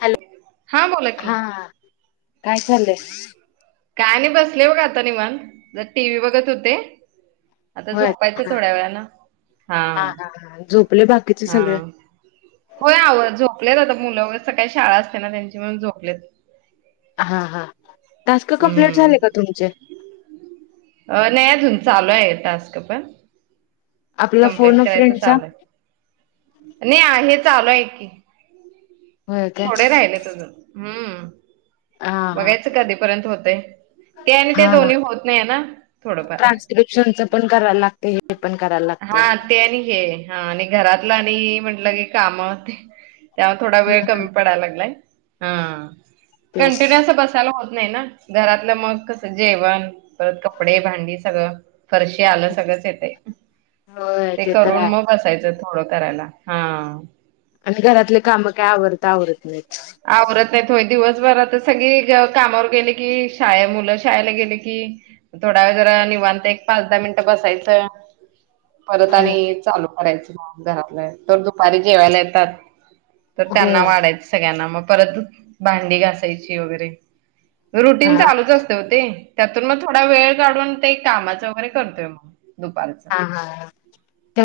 Hello हां बोला की, हा काय चालंय. काय नाही बसले बघ आता निवांत, जरा टी व्ही बघत होते. आता होय झोपायचं हा थोड्या वेळान, हा.. हा झोपले बाकीचे हा.. सगळे होय आव झोपलेत आता. मुलं वगैरे‌ सकाळी शाळा असते, त्यांची म्हणून झोपलेत. हा हा. टास्क कंप्लीट हम्म झाले का तुमचे अ नाही अजून चालू आहेत. टास्क पण, आपला कंप्लीट फोन अ करायच फ्रेंडचा चालूय, नाही आहेत. चालू आहे की, होय काय थोडे राहिलेत अजून, हम्म हा हा बघायचं कधीपर्यंत होतय, ते आणि ते हा हा दोन्ही होत नाही ना थोडंफार ट्रान्स्क्रिप्शनच पण करायला लागते हे पण करायला हा लागतय ते आणि हे, हा. आणि घरातलं आणि म्हटलं की काम ते त्यामुळे थोडा वेळ कमी पडाला लागलाय. हा. तेच कंटिन्यू असं, बसायला होत नाही ना. घरातलं मग कस, जेवण परत कपडे भांडी सगळं फरशी आलं सगळंच येतेय. होय ते तर करून आहे मग बसायचं. थोडं करायला हा आणि घरातले काम काय आवरता आवरत नाही. आवरत नाही होय दिवसभर आता सगळी कामावर गेले की शाळे मुलं शाळेला गेले कि थोडा वेळ जरा निवांत एक पाच दहा मिनिटं बसायचं. परत होय आणि चालू करायच घरात तर दुपारी जेवायला येतात. तर त्यांना होय वाढायचं पुन्हा म परत भांडी घासायची वगैरे रुटीन हा चालूच असतय वो ते त्यातून मग थोडा वेळ काढून ते कामाच वगैरे करतोय मग दुपारचं हा हा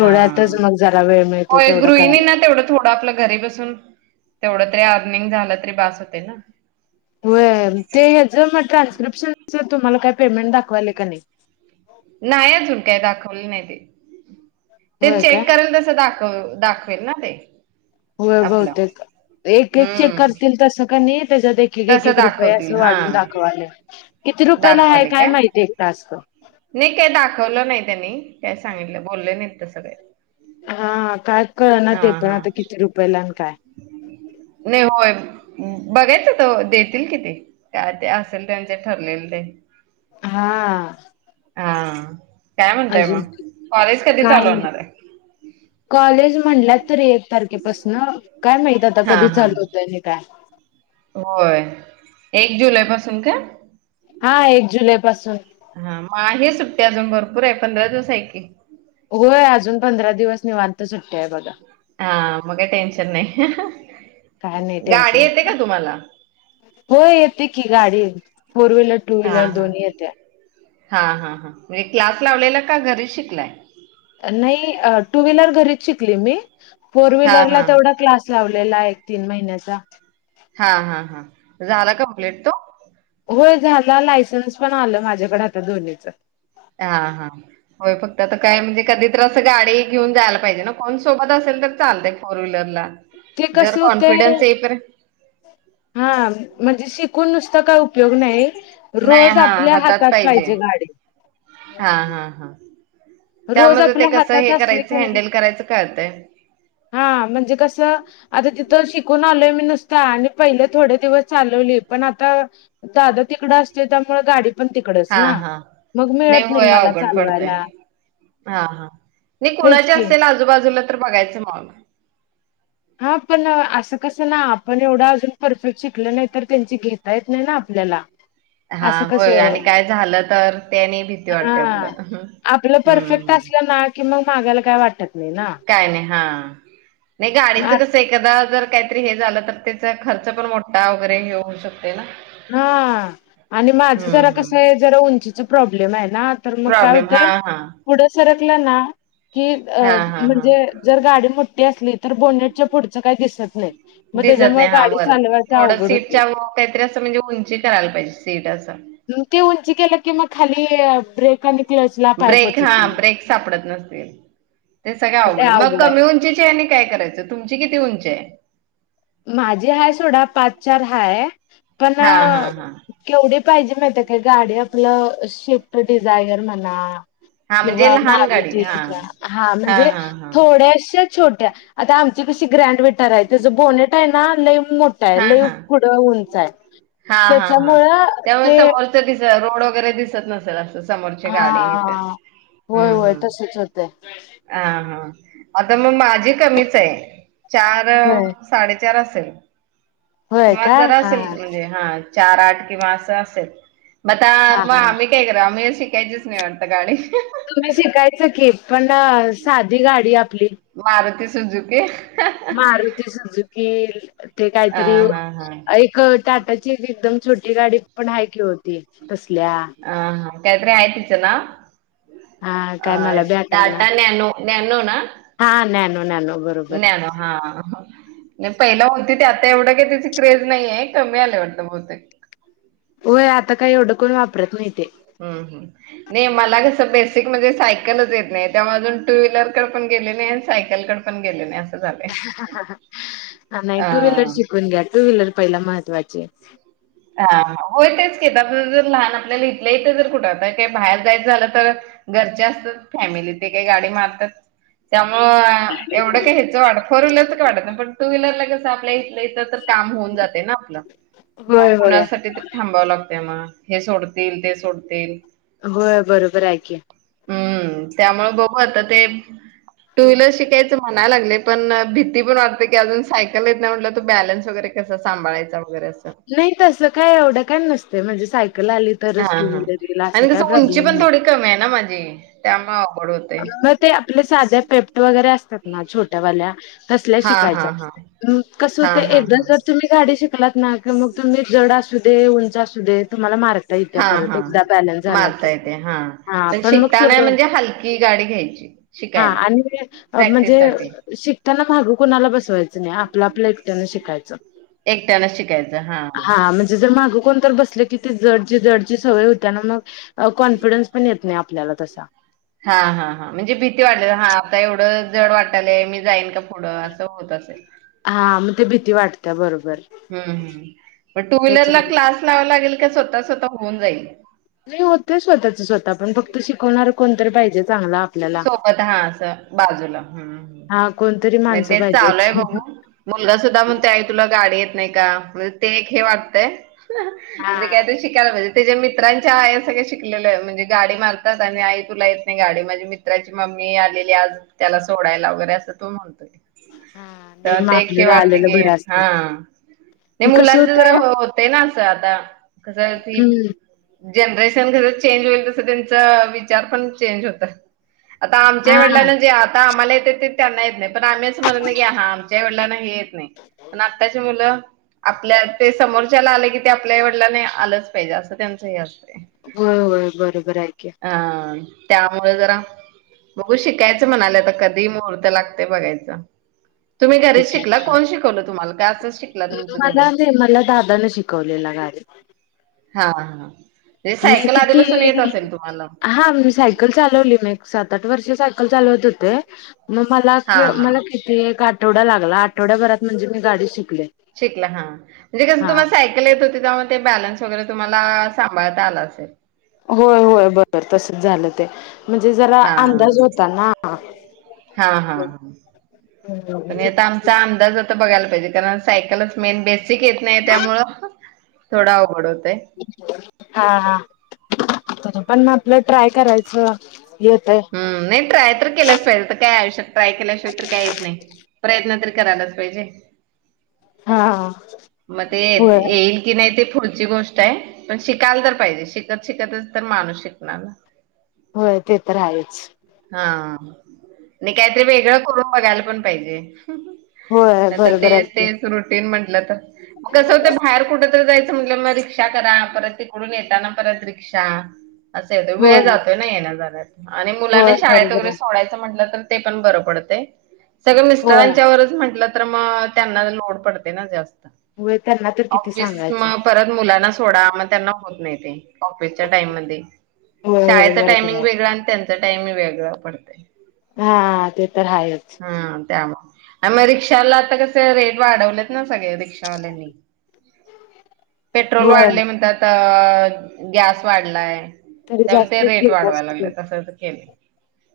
हा मग जरा वेळ मिळते थोड करायला. थोडा आपल्या घरी बसून तेवढं अर्निंग झाल तरी बास होतय ना. व्हय ते ह्याच मग ट्रान्स्क्रिप्शन च‌ तुम्हाला काय पेमेंट दाखवायल का नाही. नाही अजून काय दाखवलं नाय ते. ते होय काय चेक करून तसं दाख ख दाखवेल ना ते. व्हय आपलं बहुतेक एक एक चेक हम्म करतील तसं कणी त्याच्यात एक एक तसं एक रुपये अस दाखवतील हा वाढून दाखवाले. किती रुपयाला आहे काय माहिती एक टास्क. नाही काय दाखवलं नाही त्यांनी, काय सांगितलं बोलले नाहीत तसं काय. हा काय कळ ना हा ते पण हा आता किती रुपयेला अन् काय? नाही होय बघायचं त देतील किती काय ते असेल त्यांचे ठरलेल ते हा आ काय म्हणताय अजून मग, कॉलेज कधी काय चालू होणार आहे? म्हणाल्यात तरी एक तारखेपासन काय माहित आता हा कधी हा चालु होतय आणि काय? होय एक जुलै पासून का? हा एक जुलै पासून. हा मग आहे. सुट्टी अजून भरपूर आहे. पंधरा दिवस हाय की. होय अजून पंधरा दिवस निवांत सुट्टी आहे बघा. हा मग टेन्शन नाही. काय नाही गाडी टेन्शन येते का तुम्हाला? होय येते की गाडी फोर व्हीलर, टू हा व्हीलर हा दोन्ही येत्या. हा हा हा म्हणजे क्लास लावलेला का घरीच शिकलाय? नाही टू व्हीलर घरीच शिकली मी फोर हा व्हीलरला हा तेवढा क्लास लावलेला आहे, तीन महि सा हा हा हा झाला कम्पलेट तो? होय झालं लायसन्स पण आलं माझ्याकडे आता दोन्हीच. हा हा होय फक्त आता काय म्हणजे कधीत असं गाडी घेऊन जायला पाहिजे, ना कोण सोबत असेल तर चालत फोर व्हीलरला. ते कस जर होते, कॉन्फिडन्स येईपर्यंत हा म्हणजे शिकून नुसते चा काय उपयोग नाही. रोज आपल्या हातात पाहिजे गाडी. हा हा हा रोज त्यामध्ये ते आपल्या कसं हातात हे असली करायचं कणी, हँडल करायचं कळतंय. हा म्हणजे कस आता तिथ शिकून आलोय मी नुसता आणि पहिले थोडे दिवस चालवले. पण आता दादा तिकड असते त्यामुळे गाडी पण तिकडच हा ना हा मग मिळत नाही होय मला अवघड पडतंय. चालवायला. हा हा. नाही तेच कोणाचे की असेल आजूबाजू तर बघायचं मग हा पण असं कसं ना आपण एवढं अजून परफेक्ट शिकल नाही, तर त्यांची घेता येत नाही ना आपल्याला हा असं होय कसं आणि काय झालं तर त्यानी भीती हा वाटते. आपलं आपलं हम्म परफेक्ट हम्. असलं ना की मग मागायला काय वाट काय नाही हा नाय ग च मा- कस काहीतरी हे झालं तर तेचा खर्च पण मोठा वगैरे हे होऊ शकत. हा आणि माझं हम्म जरा कस हम्म आहे जरा उंची प्रॉब्लेम आहे. ना तर मग काय प्रॉब्लेम हा होतंय हा पुढं सर रकला ना कि अ हा हा हा म्हणजे जर गाडी म ती असली तर बोलन्याच्या पुढचं काही दिसत नाही. मग दिसत त्याच्यामुळे नाही हा गाडी वर चालवायच थोडं अवघड होते सीटच्या व [inaudible] काहीतरी म्हणजे उंची करायला पाहिजे सीट असं. म ते उंचि केल कि मग खाली ब्रेक आणि क्लचला पाय ब्रेक पोचत हा नाही ब्रेक सापडत नसतील. ते सगळ लय आवघड मग अवघड आहे कमी उंचीचे आणि काय करायचं. तुमची किती उंची आहे? माझी हायसोडा पाच चार हाय. पण हा हा हा केवढे पाहिजे माहित आहे काय गाडी आपलं शिफ्ट डिझायर म्हणा हा म्हणजे किंवा लहान गाडी माझ हा हा म्हणजे हा हा थोड्याशा छोट्या आता आमची कशी ग्रँड विटार आहे त बो आहे ना लय मोठा आहे हा लेय हा पुढं उंच आहे हां हां हां. त्याच्यामुळ त्यामुळे ते समोरचं दिस रोड वगैरे दिसत नसल असं समोरची गाडी हे ते. हा... हं होय होय हं. तसच होतय. हां हां. आता मग माझी कमीच आहे. चार, होय साडेचार चार असेल होय किंवा का जरा हा असेल म्हणजे हा. चार, आठ किंवा असं असेल मग आता हा म आम्ही काय? कराव? आम्ही काय शिकलेल त्याचीच [unintelligible] [inaudible] [inaudible] तुम्ही शिकायचं [inaudible] की पण साधी गाडी आप मारतीस [unintelligible] झुकी मारुती सुझुकी ते काहीतरी हां हां हां. ऐक टाटाची एक एकदम छोटी गाडी पण आहे की ओ ती. तसल्या ह हा काय तरी हाय तीच नाव. हा अ काय मला बी आठवना टाटा नॅनो नॅनो ना, हा [inaudible] नॅनो हा हा पहिलं होती ते आता एवढं का त्याची क्रेज नाहीये कमी आले वाटत बहुतेक. होय आता काही एवढं कोण वापरत नाही ते ह नाही मला कसं बेसिक म्हणजे सायकलच येत नाही तेव्हा अजून टू व्हीलरकड पण गेले नाही आणि सायकलकड पण गेले नाई अस ह नाही टू व्हीलर अं, शिकवून घ्या टू व्हीलर. पहिला महत्त्वाची आहे हा होय तेच कि आता ज लहान आपल्याला इथलं इथं जर कुठ आ का बाहेर जायचं झाल. तर घरचे असतात. फॅमिली ते काही गाडी मारतात त्या. होय एवढं काही ह्याचं वाटत फोर व्हीलरच का वाढत नाही पण टू व्हीलर लगच आपल्या इथल्या इथं तर काम होऊन जातय ना आपलं. मग होय होय कोणासाठी? थांबावं लागतंय मग. हे सोडतील ते सोडतील. होय बरोबर हाय की, हम्म त्यामुळे बघू आता ते टू व्हीलर शिकायचं म्हणायला लागले पण, भीती पण वाटते की अजून सायकल येत नाही, म्हटलं तू बॅलनस वगैरे कसं सांभाळायचा. वगैरे असं. तसंल काय एवढं काय नसतय. म्हणजे साय हा हा आणि कस उंची प्रॉब्लेम पण नाही थोडी कमी आहे ना माझी त्यामुळं. मग ते आपल्या साध्या पेप वगैरे अस असतात ना छोट्यावाल्या. तसल्या हा हा हा शिकायचाय कसं हा हुतेय हा एकदा हा जर तुम्ही गाडी शी ना मग तुम्ही जड असू दे उंच असू दे तुम्हाला मार हा हा मारता येते हा पण शिकताना म्हणजे हलकी गाडी घ्यायची हा शिकायला आणि प्रॅक्टिस म्हणजे साठी शिकताना माग कोणाला बसवायच नाही आपल आपल्या एकट्याना शिकायच एकट्यानं शिकायचं हा म्हणजे जर माग कोण तर बस तिथं जडची जडची सवय होते ना मग कॉन्फिडन्स पण येत नाही आपल्याला तसा. हा हा हां म्हणजे भीती वाटालय हा आता एवढं जड वाटालंय मी जाईन का पुढं असं होत असेल. हा मग ते भीती वाटते बरोबर हम्म हम्म पण टू व्हीलर ला त्याच्या क्लास लावा लागेल ते स्वतः स्वतः होऊन जाईल. नाही होतेयं स्वतःच स्वतः पण फक्त शिकवणार कोणतरी पाहिजेत. सोबत हा अस बाजूला हम्म हम्म हा कोणतरी नाही माणसं तेच चालू पाहिजेत हाय बघू मुलगा सुद्धा म्हणतोय आई तुला गाडीे नाही का मग ते हे वाटतय. हा जे काय ते शिकायला पाहिजे. त्याच्या मित्रांच्या आया सगळ्या शिकलेलं आहे म्हणजे गाडी मारतात आणि आई तुला येत नाही गाडी माझे मिव मित्राची मम्मी आलेली आज त्याला सोडायला वगैरे असं तो म्हणतोय. नाही तेव्हा मग ते हे एक आपल्याला वाटतंय आलेलं की बरं असत हा न‌ई कसं मुलांचे होतय जरा होतेय ना. सफाया. कस हाय ती हम्म जनरेशन घरी चेंज होईल तसं त्यांच विचार पण चेंज होत. आता आमच्या हा वडिलांना जे आता आम्हाला येत ते त्यांना येत नाहीेत. पण आम्ही असं म्हणत नाही की हा आमच्या वडिलांना हे येत नाही पण आत्ताची मुलं आपल्या ते समोरच्याला आले की ते आपल्या आई वडिलांना आलंच पाहिजे असं त्यांच हे असतं. होय होय बरोबर आहे की. त्यामुळे जरा बघू शिकायचं म्हणाले आता कधी मुहूर्त लागतय बघायचं. तुम्ही घरीच शिकला शिकायचं कोण शिकवलं तुम्हाला? त्याचंच मला ते मला दादानं शिकवलेला [unintelligible] हां हां. मी किती हां मी सायकल चालवली मी एक सात आठ वर्ष सायकल चालवत होते. मग मला हा क हा मला किती एक आ ठवडा लागला आठवड्याभरात म्हणजे मी गाडी शिक शिकला हां म्हणजे कसं तुम्हाला सायकल येत होती त्यामुळं ते बॅलन्स वगैरे तुम्हाला सांभाळता आलं असेल. होय होय बरोबर तसंच झालं ते. म्हणजे जरा हा अंदाज होता ना हा हा हा [unintelligible] त बघायला पाहिजे कारण सायकलच मेन बे सिक येत नाही त्यामुळं थोडं अवघड हो हां हां. [unintelligible] पण आपलं ट्राय करायचं येतय हम्म नाही ट्राय तर केलंच पाहिजे, तर काय आयुष्यात ट्राय केल्याशिवाय तर काय येत नाही. प्रयत्न तर करायलाच पाहिजे. हा मग ते होय येईल की नाही ते पु ढची गोष्ट आहे. पण शिकायला तर पाहिजे शिकत शिकतच तर माणूस शिकणार ना? होय ते तर आहेच. हां आणि काहीतरी वेगळं करून बघायला पण पाहिजे. होय नाहीये बरोबर तेच आहे की तेच रुटीन म्हंटलं तर कसं होतंय बाहेर कुठंतरी जाय च म्हणलं म रिक्षा करा परत तिकडून येताना परत रिक्षा. असं येतंय होय वेळ जातोय ना येण्या जाण्यात आणि मुलाने होय बरोबर [unintelligible] आहे सोडायचं म्हणलं तर ते पण बरं पडतंय. सगळं होय मिस्टरांच्या वरच म्हटलं तर म त्यांना लोड पडतंय ना जास्त. होय त्यांना तर किती [unintelligible] सांगायचं म परत मुलांना थोडा मग त्यांना होत नाही ते. ऑफिसच्या टाइम मध्ये होय होय शाळेचा बरोबर टायमिंग आहे वेगळा आणि त्यांच टाईम वेग ळं पडतंय. हा ते तर हायच! त्यामुळ आम रिक्षाला आता कस रेट वाढवलेत ना सगळे. रिक्षावाल्यांनी पेट्रोल होय वाढलय म्हणतात! अ गॅस वाढलाय! तरी त्यामुळे ते जास्त रेट घेत वाढवायला लागले असतील असं असं केलं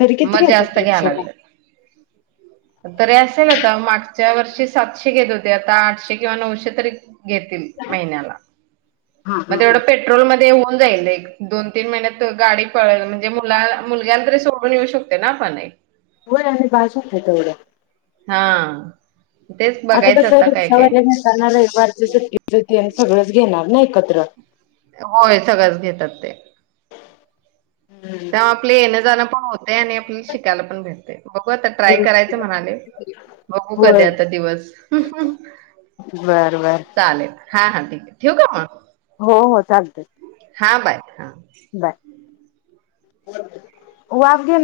तरी किती मग घेतात जास्त रिक्षाला घ्यालागलेत तरी असेल आता मागच्या वर्षी सातशे घेत होते, आता आठशे किंवा नऊशे तरी घेतील महिन्याला हा हा मग तेवढं हा पेट्रोलमध्ये जाईल एक दोन तीन महिन्यात गाडी पळल म्हणजे, मु मुलग्याला तरी सोडून येऊ शकते ना आपण एक होय आणि बास होते तेवढं. हां. आता तस रिक्षा नेताना रविवारची सुट्टी च ते आहे सगळंच घेणार ना एकत्र? होय सगळंच घेतात ते. हम्म. तवा आपले येन जाण पण होते आणि आपल्याला शिकायला पण भेटते. बघू आता ट्राय करायचं म्हणाले, बघू कधी होय. आता दिवस बर बर चालेल हा हां. ठेव का मग! हो हो चालतय. हा बाय! हा. वास घेणा